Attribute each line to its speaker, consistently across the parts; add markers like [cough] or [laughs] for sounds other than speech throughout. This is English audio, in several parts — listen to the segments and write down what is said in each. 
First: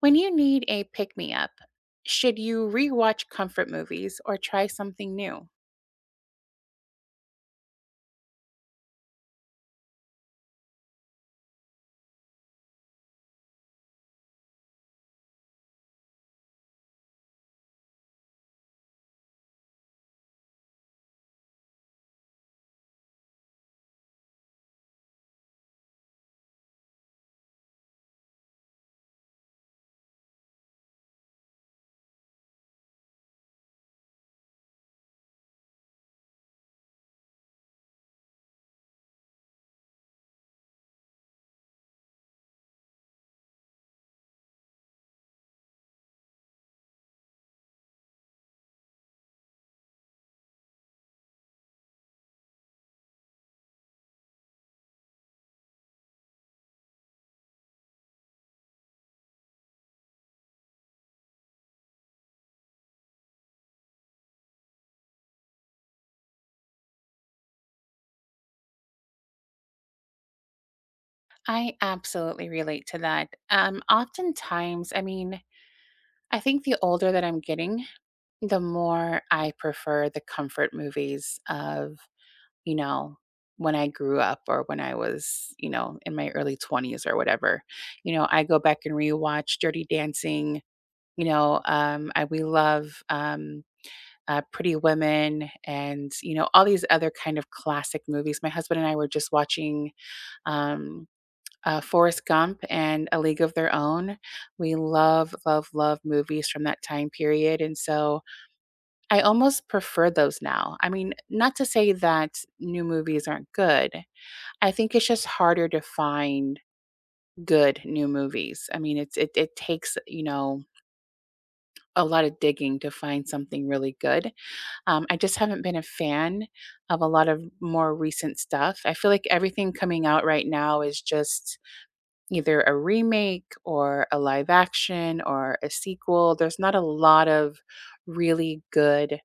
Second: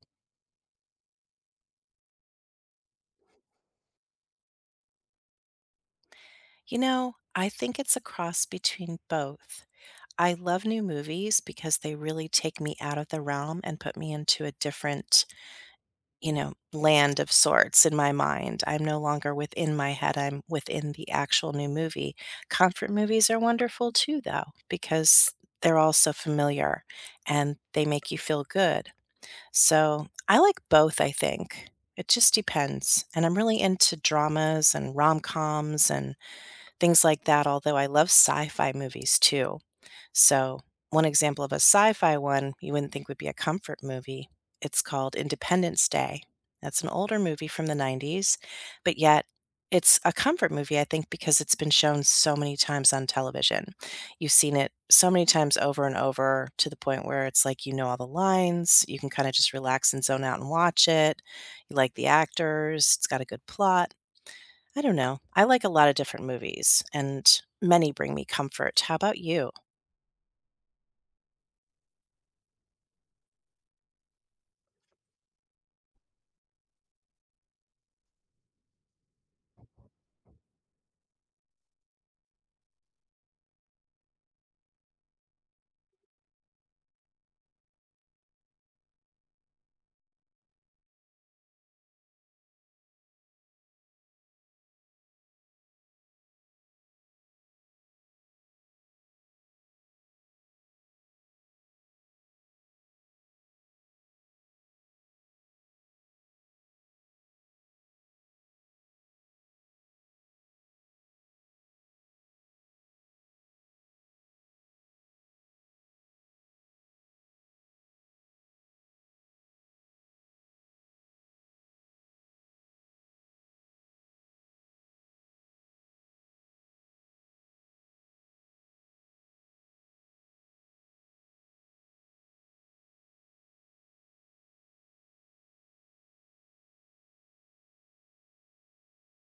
Speaker 1: When you need a pick me up, should you rewatch comfort movies or try something new?
Speaker 2: You know, I think it's a cross between both. I love new movies because they really take me out of the realm and put me into a different, you know, land of sorts in my mind. I'm no longer within my head, I'm within the actual new movie. Comfort movies are wonderful too, though, because they're all so familiar and they make you feel good. So I like both, I think. It just depends. And I'm really into dramas and rom coms and things like that, although I love sci-fi movies too. So, one example of a sci-fi one you wouldn't think would be a comfort movie, it's called Independence Day. That's an older movie from the 90s, but yet it's a comfort movie, I think, because it's been shown so many times on television. You've seen it so many times over and over to the point where it's like you know all the lines, you can kind of just relax and zone out and watch it. You like the actors, it's got a good plot. I don't know. I like a lot of different movies, and many bring me comfort. How about you?
Speaker 1: I absolutely relate to that. Oftentimes, I mean, I think the older that I'm getting, the more I prefer the comfort movies of, you know, when I grew up or when I was, you know, in my early 20s or whatever. You know, I go back and rewatch Dirty Dancing. You know, I we love Pretty Women, and you know all these other kind of classic movies. My husband and I were just watching um, Forrest Gump and A League of Their Own. We love, love, love movies from that time period, and so I almost prefer those now. I mean, not to say that new movies aren't good. I think it's just harder to find good new movies. I mean, it takes a lot of digging to find something really good. I just haven't been a fan of a lot of more recent stuff. I feel like everything coming out right now is just either a remake or a live action or a sequel. There's not a lot of really good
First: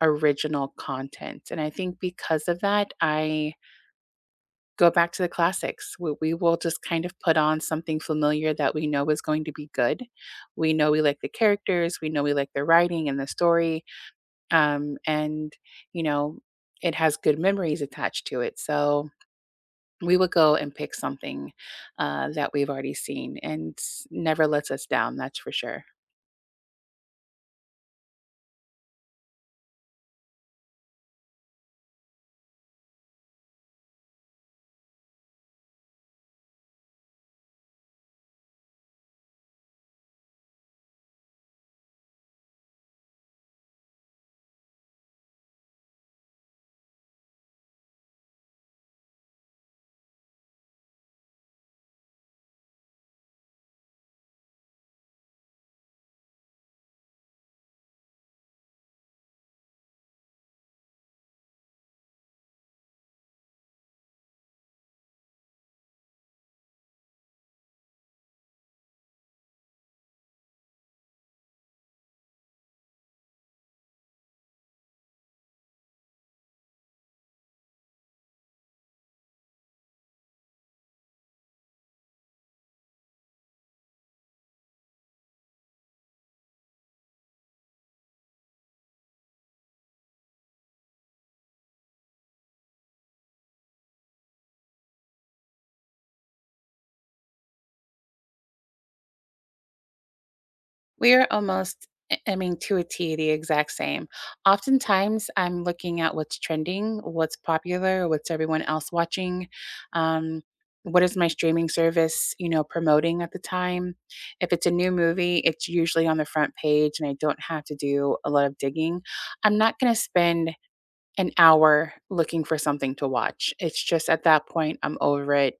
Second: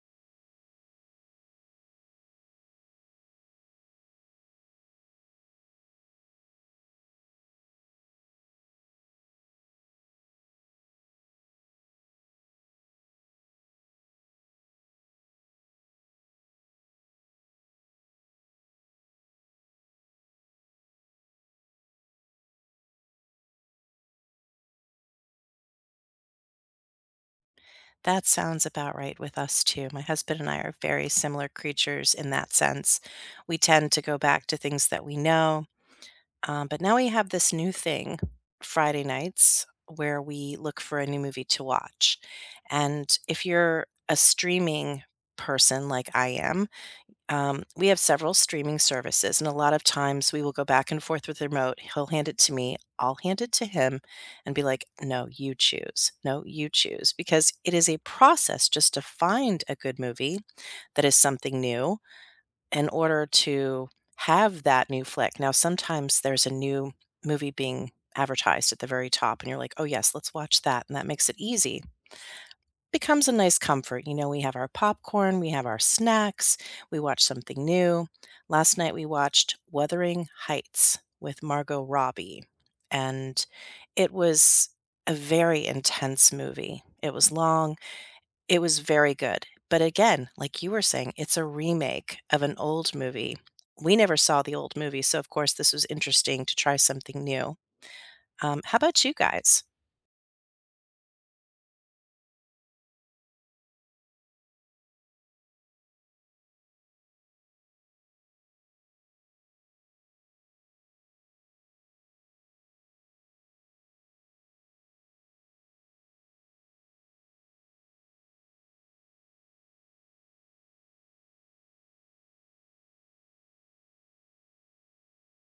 Speaker 1: original content. And I think because of that, I go back to the classics. We will just kind of put on something familiar that we know is going to be good. We know we like the characters, we know we like the writing and the story and you know It has good memories attached to it, so we would go and pick something that we've already seen and never lets us down. That's for sure.
Speaker 2: That sounds about right with us too. My husband and I are very similar creatures in that sense. We tend to go back to things that we know. But now we have this new thing, Friday nights, where we look for a new movie to watch. And if you're a streaming person like I am, we have several streaming services. And a lot of times we will go back and forth with the remote. He'll hand it to me, I'll hand it to him, and be like, no, you choose. No, you choose. Because it is a process just to find a good movie that is something new in order to have that new flick. Now, sometimes there's a new movie being advertised at the very top, and you're like, oh, yes, let's watch that. And that makes it easy. Becomes a nice comfort. You know, we have our popcorn, we have our snacks, we watch something new. Last night we watched Wuthering Heights with Margot Robbie, and it was a very intense movie. It was long, it was very good, but again, like you were saying, it's a remake of an old movie. We never saw the old movie, so of course this was interesting to try something new. How about you guys?
Speaker 1: We are almost, I mean, to a T, the exact same. Oftentimes, I'm looking at what's trending, what's popular, what's everyone else watching, um, what is my streaming service, you know, promoting at the time. If it's a new movie, it's usually on the front page, and I don't have to do a lot of digging. I'm not going to spend an hour looking for something to watch. It's just at that point, I'm over it.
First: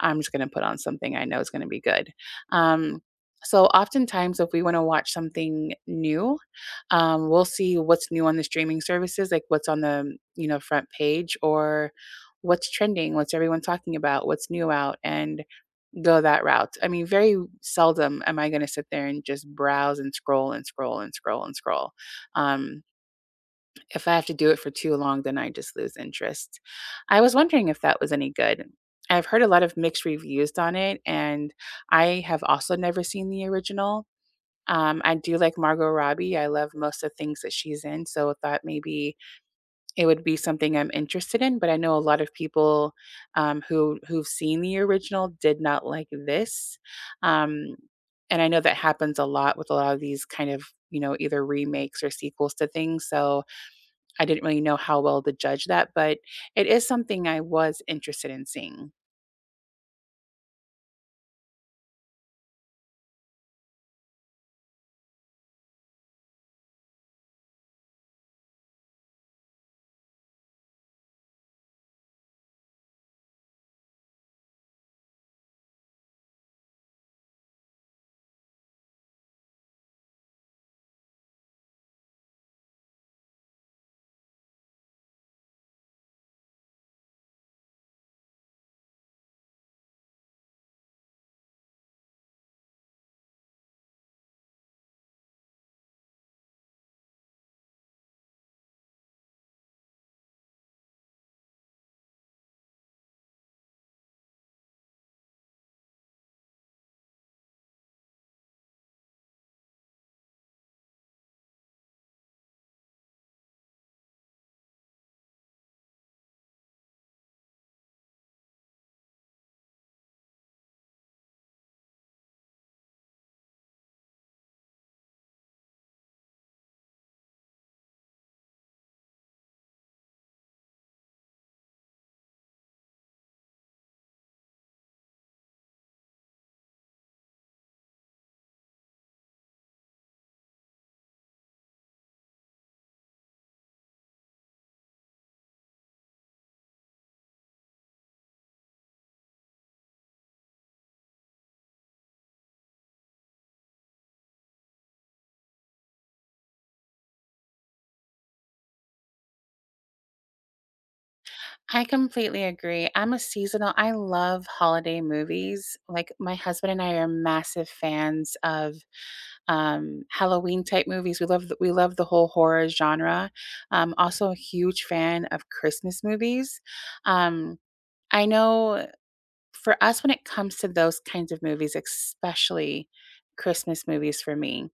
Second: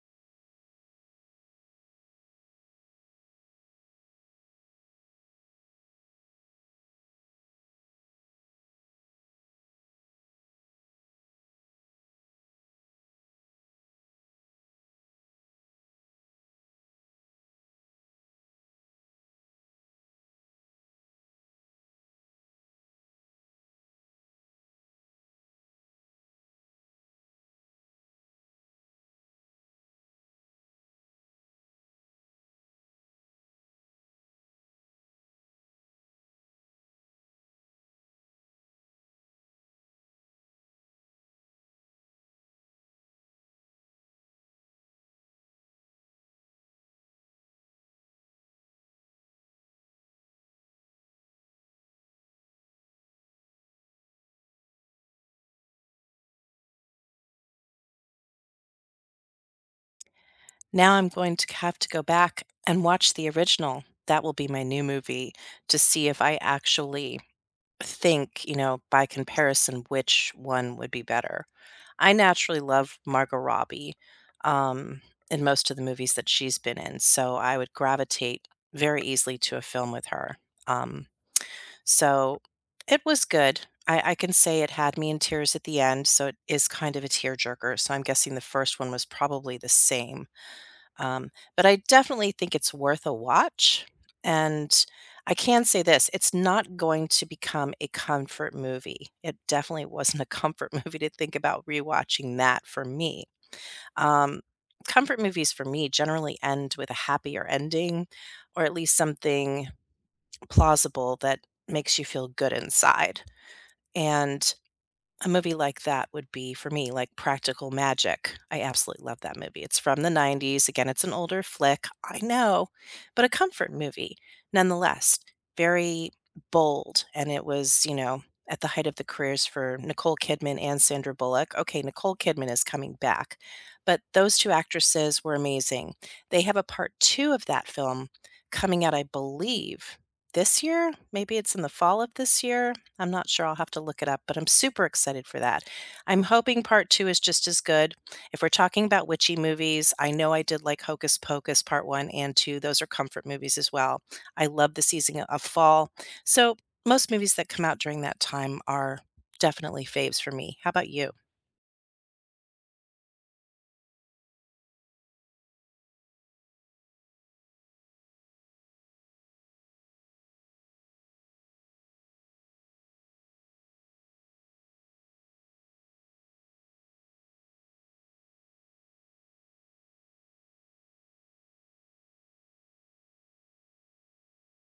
Speaker 1: I'm just going to put on something I know is going to be good. Um, so, oftentimes, if we want to watch something new, we'll see what's new on the streaming services, like what's on the front page or what's trending, what's everyone talking about, what's new out, and go that route. I mean, very seldom am I going to sit there and just browse and scroll and scroll and scroll and scroll. Um, if I have to do it for too long, then I just lose interest. I was wondering if that was any good. I've heard a lot of mixed reviews on it, and I have also never seen the original. I do like Margot Robbie. I love most of the things that she's in, so I thought maybe it would be something I'm interested in. But I know a lot of people who've seen the original did not like this, um, and I know that happens a lot with a lot of these kind of either remakes or sequels to things. So I didn't really know how well to judge that, but it is something I was interested in seeing.
Speaker 2: Now I'm going to have to go back and watch the original. That will be my new movie to see if I actually think, you know, by comparison, which one would be better. I naturally love Margot Robbie, um, in most of the movies that she's been in, so I would gravitate very easily to a film with her. Um, so it was good. I can say it had me in tears at the end, so it is kind of a tearjerker. So I'm guessing the first one was probably the same. Um, but I definitely think it's worth a watch. And I can say this, it's not going to become a comfort movie. It definitely wasn't a comfort [laughs] movie to think about rewatching that for me. Um, comfort movies for me generally end with a happier ending or at least something plausible that makes you feel good inside. And a movie like that would be, for me, like Practical Magic. I absolutely love that movie. It's from the 90s. Again, it's an older flick, I know, but a comfort movie nonetheless. Very bold, and it was, you know, at the height of the careers for Nicole Kidman and Sandra Bullock. Okay, Nicole Kidman is coming back, but those 2 actresses were amazing. They have a part 2 of that film coming out, I believe, this year? Maybe it's in the fall of this year? I'm not sure. I'll have to look it up, but I'm super excited for that. I'm hoping part 2 is just as good. If we're talking about witchy movies, I know I did like Hocus Pocus part 1 and 2. Those are comfort movies as well. I love the season of fall. So, most movies that come out during that time are definitely faves for me. How about you?
Speaker 1: I completely agree. I'm a seasonal. I love holiday movies. Like my husband and I are massive fans of Halloween type movies. We love the whole horror genre. Also a huge fan of Christmas movies. Um, I know for us when it comes to those kinds of movies, especially Christmas movies for me,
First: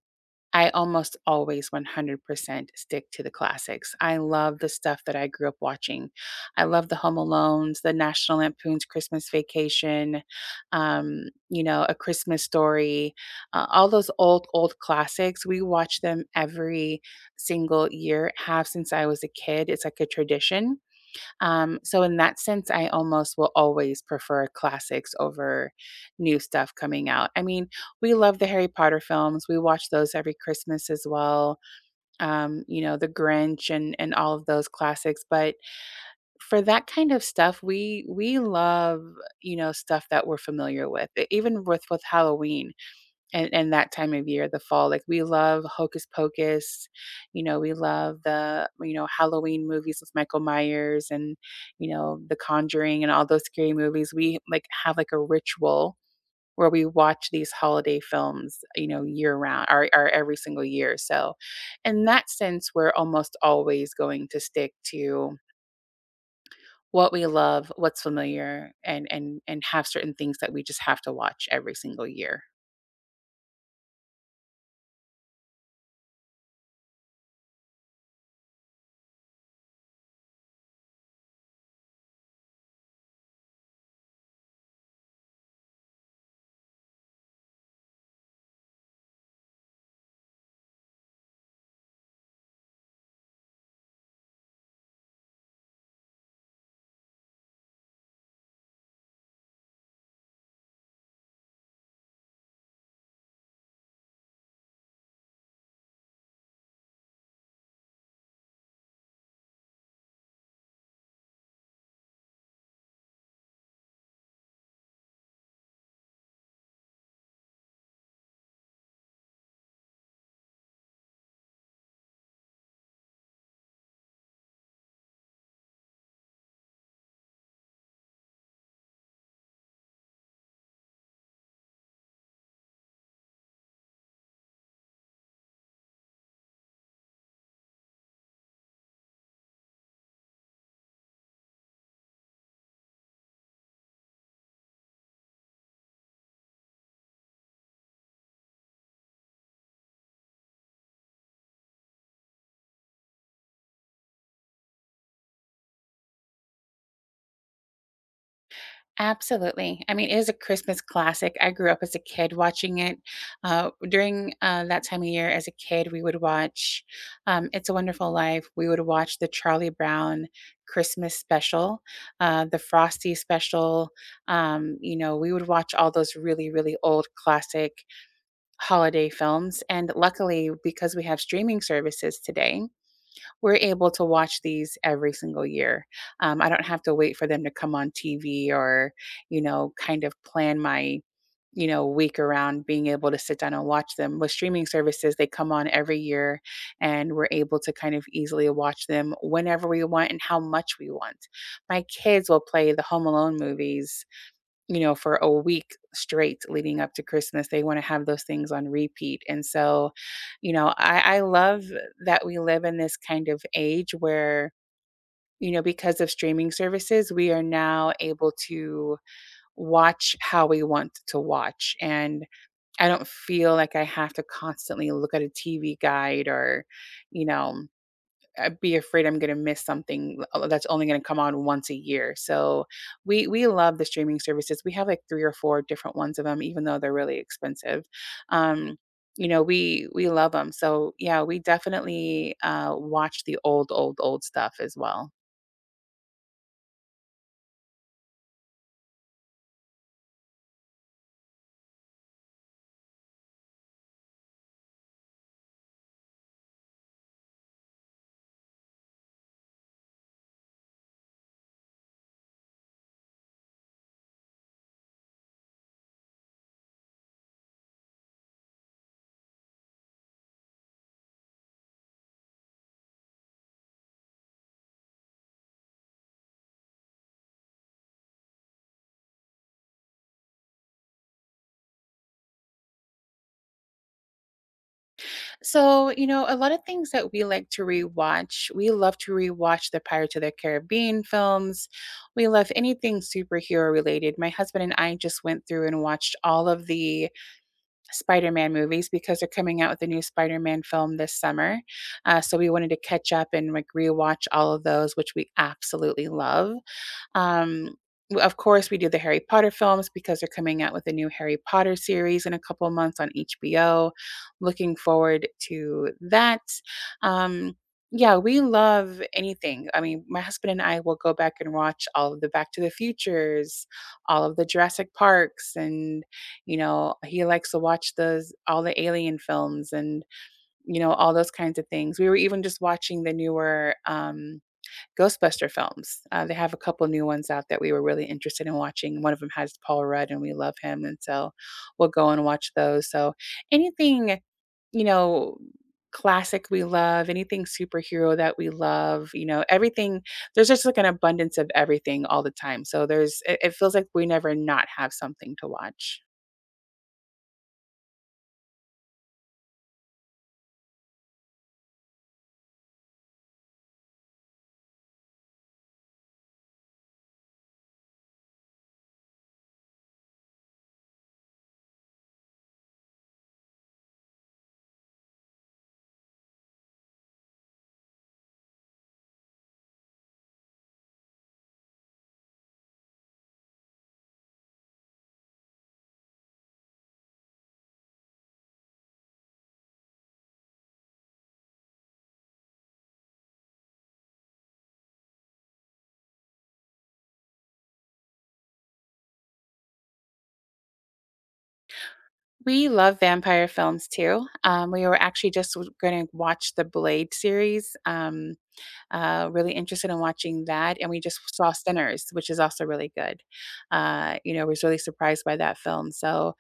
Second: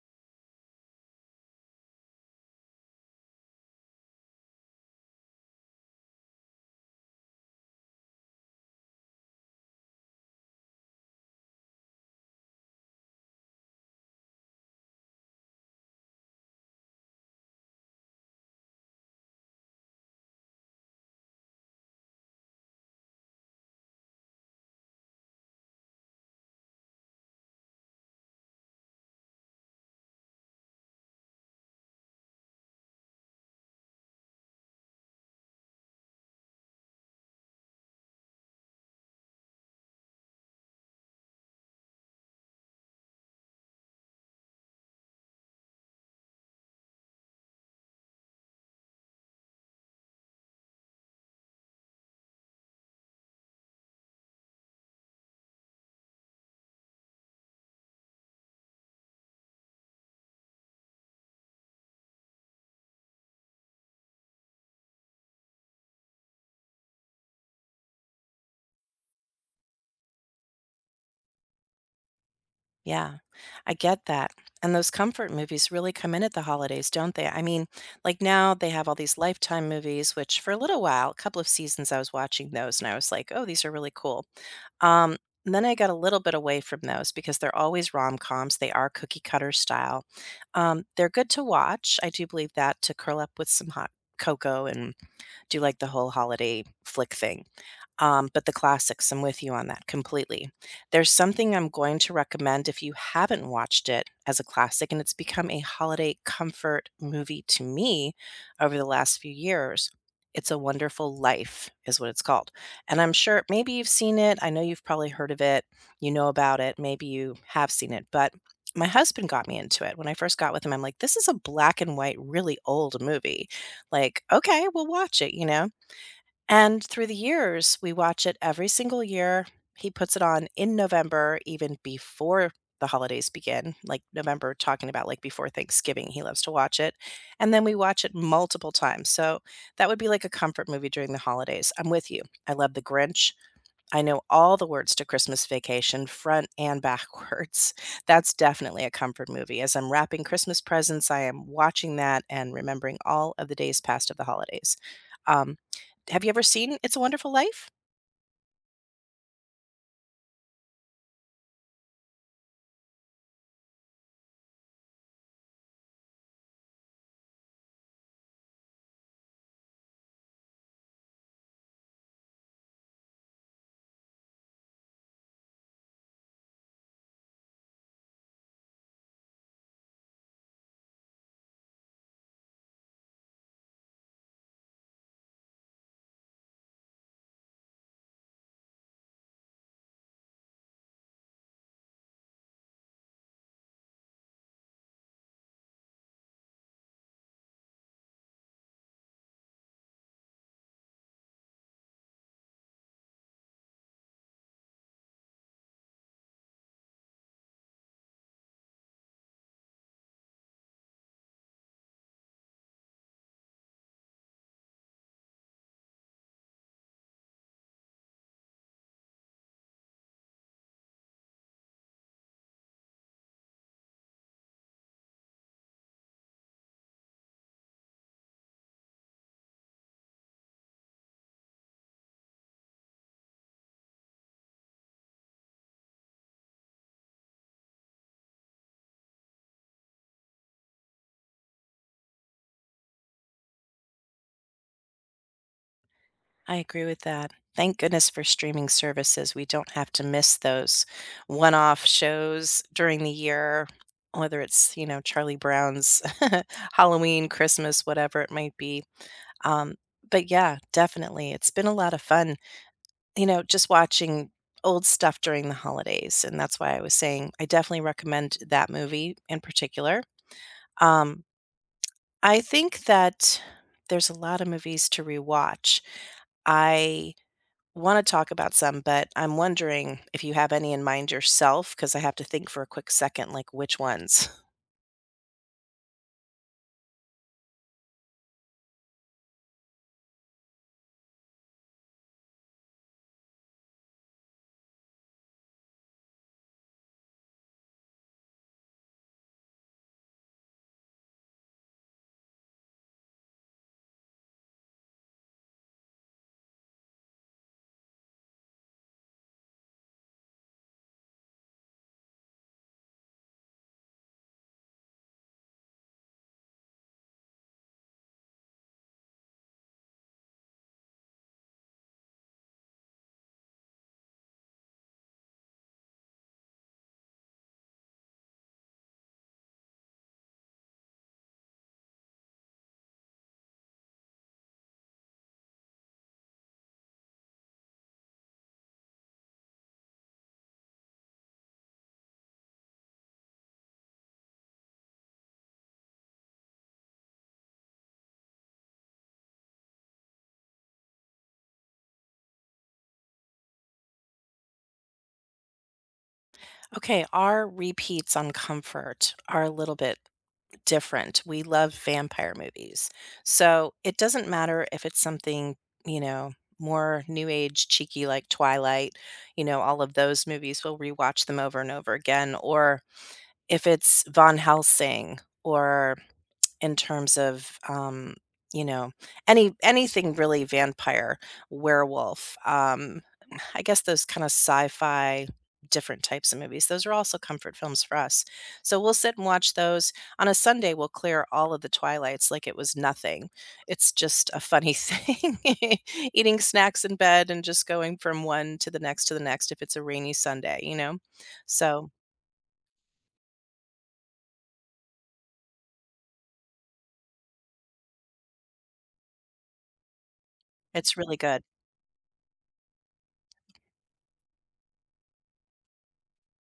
Speaker 1: I almost always 100% stick to the classics. I love the stuff that I grew up watching. I love the Home Alones, the National Lampoon's Christmas Vacation, um, you know, A Christmas Story, all those old, old classics. We watch them every single year, have since I was a kid. It's like a tradition. So in that sense, I almost will always prefer classics over new stuff coming out. I mean, we love the Harry Potter films. We watch those every Christmas as well. You know, The Grinch and all of those classics, but for that kind of stuff, we love, you know, stuff that we're familiar with. Even with Halloween, and that time of year, the fall. Like we love Hocus Pocus, you know, we love the Halloween movies with Michael Myers and you know The Conjuring and all those scary movies. We like have like a ritual where we watch these holiday films, you know, year round or every single year. So, in that sense, we're almost always going to stick to what we love, what's familiar, and and have certain things that we just have to watch every single year.
Speaker 2: Yeah. I get that. And those comfort movies really come in at the holidays, don't they? I mean, like now they have all these Lifetime movies, which for a little while, a couple of seasons, I was watching those and I was like, oh, these are really cool. Um, and then I got a little bit away from those because they're always rom-coms. They are cookie cutter style. They're good to watch. I do believe that, to curl up with some hot cocoa and do like the whole holiday flick thing. But the classics, I'm with you on that completely. There's something I'm going to recommend if you haven't watched it as a classic, and it's become a holiday comfort movie to me over the last few years. It's a Wonderful Life, is what it's called. And I'm sure maybe you've seen it. I know you've probably heard of it. You know about it. Maybe you have seen it. But my husband got me into it. When I first got with him, I'm like, this is a black and white, really old movie. Like, okay, we'll watch it, you know? And through the years, we watch it every single year. He puts it on in November, even before the holidays begin, like November, talking about like before Thanksgiving. He loves to watch it. And then we watch it multiple times. So that would be like a comfort movie during the holidays. I'm with you. I love The Grinch. I know all the words to Christmas Vacation front and backwards. [laughs] That's definitely a comfort movie. As I'm wrapping Christmas presents, I am watching that and remembering all of the days past of the holidays. Um, have you ever seen It's a Wonderful Life?
Speaker 1: Absolutely. I mean, it is a Christmas classic. I grew up as a kid watching it. During that time of year, as a kid, we would watch It's a Wonderful Life. We would watch the Charlie Brown Christmas special, the Frosty special. You know, we would watch all those really, really old classic holiday films. And luckily, because we have streaming services today, we're able to watch these every single year. I don't have to wait for them to come on TV or, you know, kind of plan my week around being able to sit down and watch them. With streaming services, they come on every year, and we're able to kind of easily watch them whenever we want and how much we want. My kids will play the Home Alone movies, you know, for a week straight leading up to Christmas. They want to have those things on repeat. And so, you know, I love that we live in this kind of age where, you know, because of streaming services, we are now able to watch how we want to watch. And I don't feel like I have to constantly look at a TV guide or, you know, be afraid I'm gonna miss something l that's only gonna come on once a year. So, we love the streaming services. We have, like, three or four different ones of them, even though they're really expensive. Um, you know, we love them. So, yeah, we definitely, watch the old, old, old stuff as well.
Speaker 2: I agree with that. Thank goodness for streaming services. We don't have to miss those one off shows during the year, whether it's, you know, Charlie Brown's [laughs] Halloween, Christmas, whatever it might be. Um, but yeah, definitely. It's been a lot of fun, you know, just watching old stuff during the holidays, and that's why I was saying I definitely recommend that movie in particular. Um, I think that there's a lot of movies to rewatch. I want to talk about some, but I'm wondering if you have any in mind yourself, because I have to think for a quick second, like which ones. [laughs]
Speaker 1: So, you know, a lot of things that we like to rewatch, we love to rewatch the Pirates of the Caribbean films. We love anything superhero related. My husband and I just went through and watched all of the Spider-Man movies because they're coming out with a new Spider-Man film this summer. So we wanted to catch up and like rewatch all of those, which we absolutely love. Um, of course, we do the Harry Potter films because they're coming out with a new Harry Potter series in a couple of months on HBO. Looking forward to that. Um, yeah, we love anything. I mean, my husband and I will go back and watch all of the Back to the Futures, all of the Jurassic Parks, and you know, he likes to watch those, all the Alien films, and you know all those kinds of things. We were even just watching the newer Ghostbuster films. They have a couple new ones out that we were really interested in watching. One of them has Paul Rudd, and we love him, and so we'll go and watch those. So anything you know classic we love, anything superhero that we love, you know, everything. There's just like an abundance of everything all the time, so there's it, it feels like we never not have something to watch.
Speaker 2: Okay, our repeats on comfort are a little bit different. We love vampire movies. So it doesn't matter if it's something, you know, more new age cheeky like Twilight, you know, all of those movies, we'll rewatch them over and over again. Or if it's Von Helsing or in terms of, you know, anything really vampire, werewolf, I guess those kinda sci-fi, different types of movies, those are also comfort films for us. So we'll sit and watch those. On a Sunday, we'll clear all of the Twilights like it was nothing. It's just a funny [laughs] thing, eating snacks in bed and just going from one to the next if it's a rainy Sunday, you know? So,
Speaker 1: We love vampire films too. We were actually just going to watch the Blade series. Really interested in watching that, and
Speaker 2: it's
Speaker 1: we
Speaker 2: really
Speaker 1: just
Speaker 2: good.
Speaker 1: saw Sinners, which is also really good. You know, was really surprised by that film. So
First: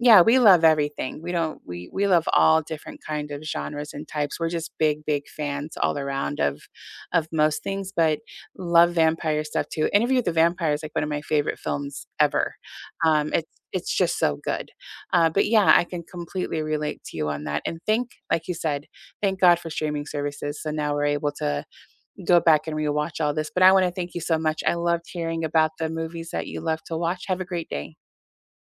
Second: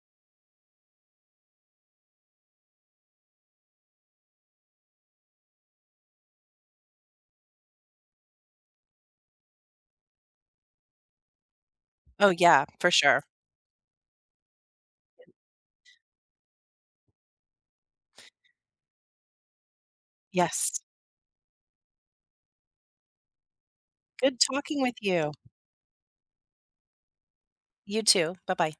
Speaker 1: yeah, we love everything. We don't we love all different kind of genres and types. We're just big, big fans all around of most things, but love vampire stuff too. Interview with the Vampire is like one of my favorite films
Speaker 2: Oh,
Speaker 1: ever.
Speaker 2: yeah, for sure.
Speaker 1: It's just so good. But yeah, I can completely relate to you on that. And thank, like you said, thank God for streaming services. So
Speaker 2: Yes.
Speaker 1: now we're able to go back and rewatch all this. But I want to thank you so
Speaker 2: Good
Speaker 1: much. I
Speaker 2: talking with
Speaker 1: loved
Speaker 2: you.
Speaker 1: hearing about the movies that you love to watch. Have a great day.
Speaker 2: You too. Bye bye.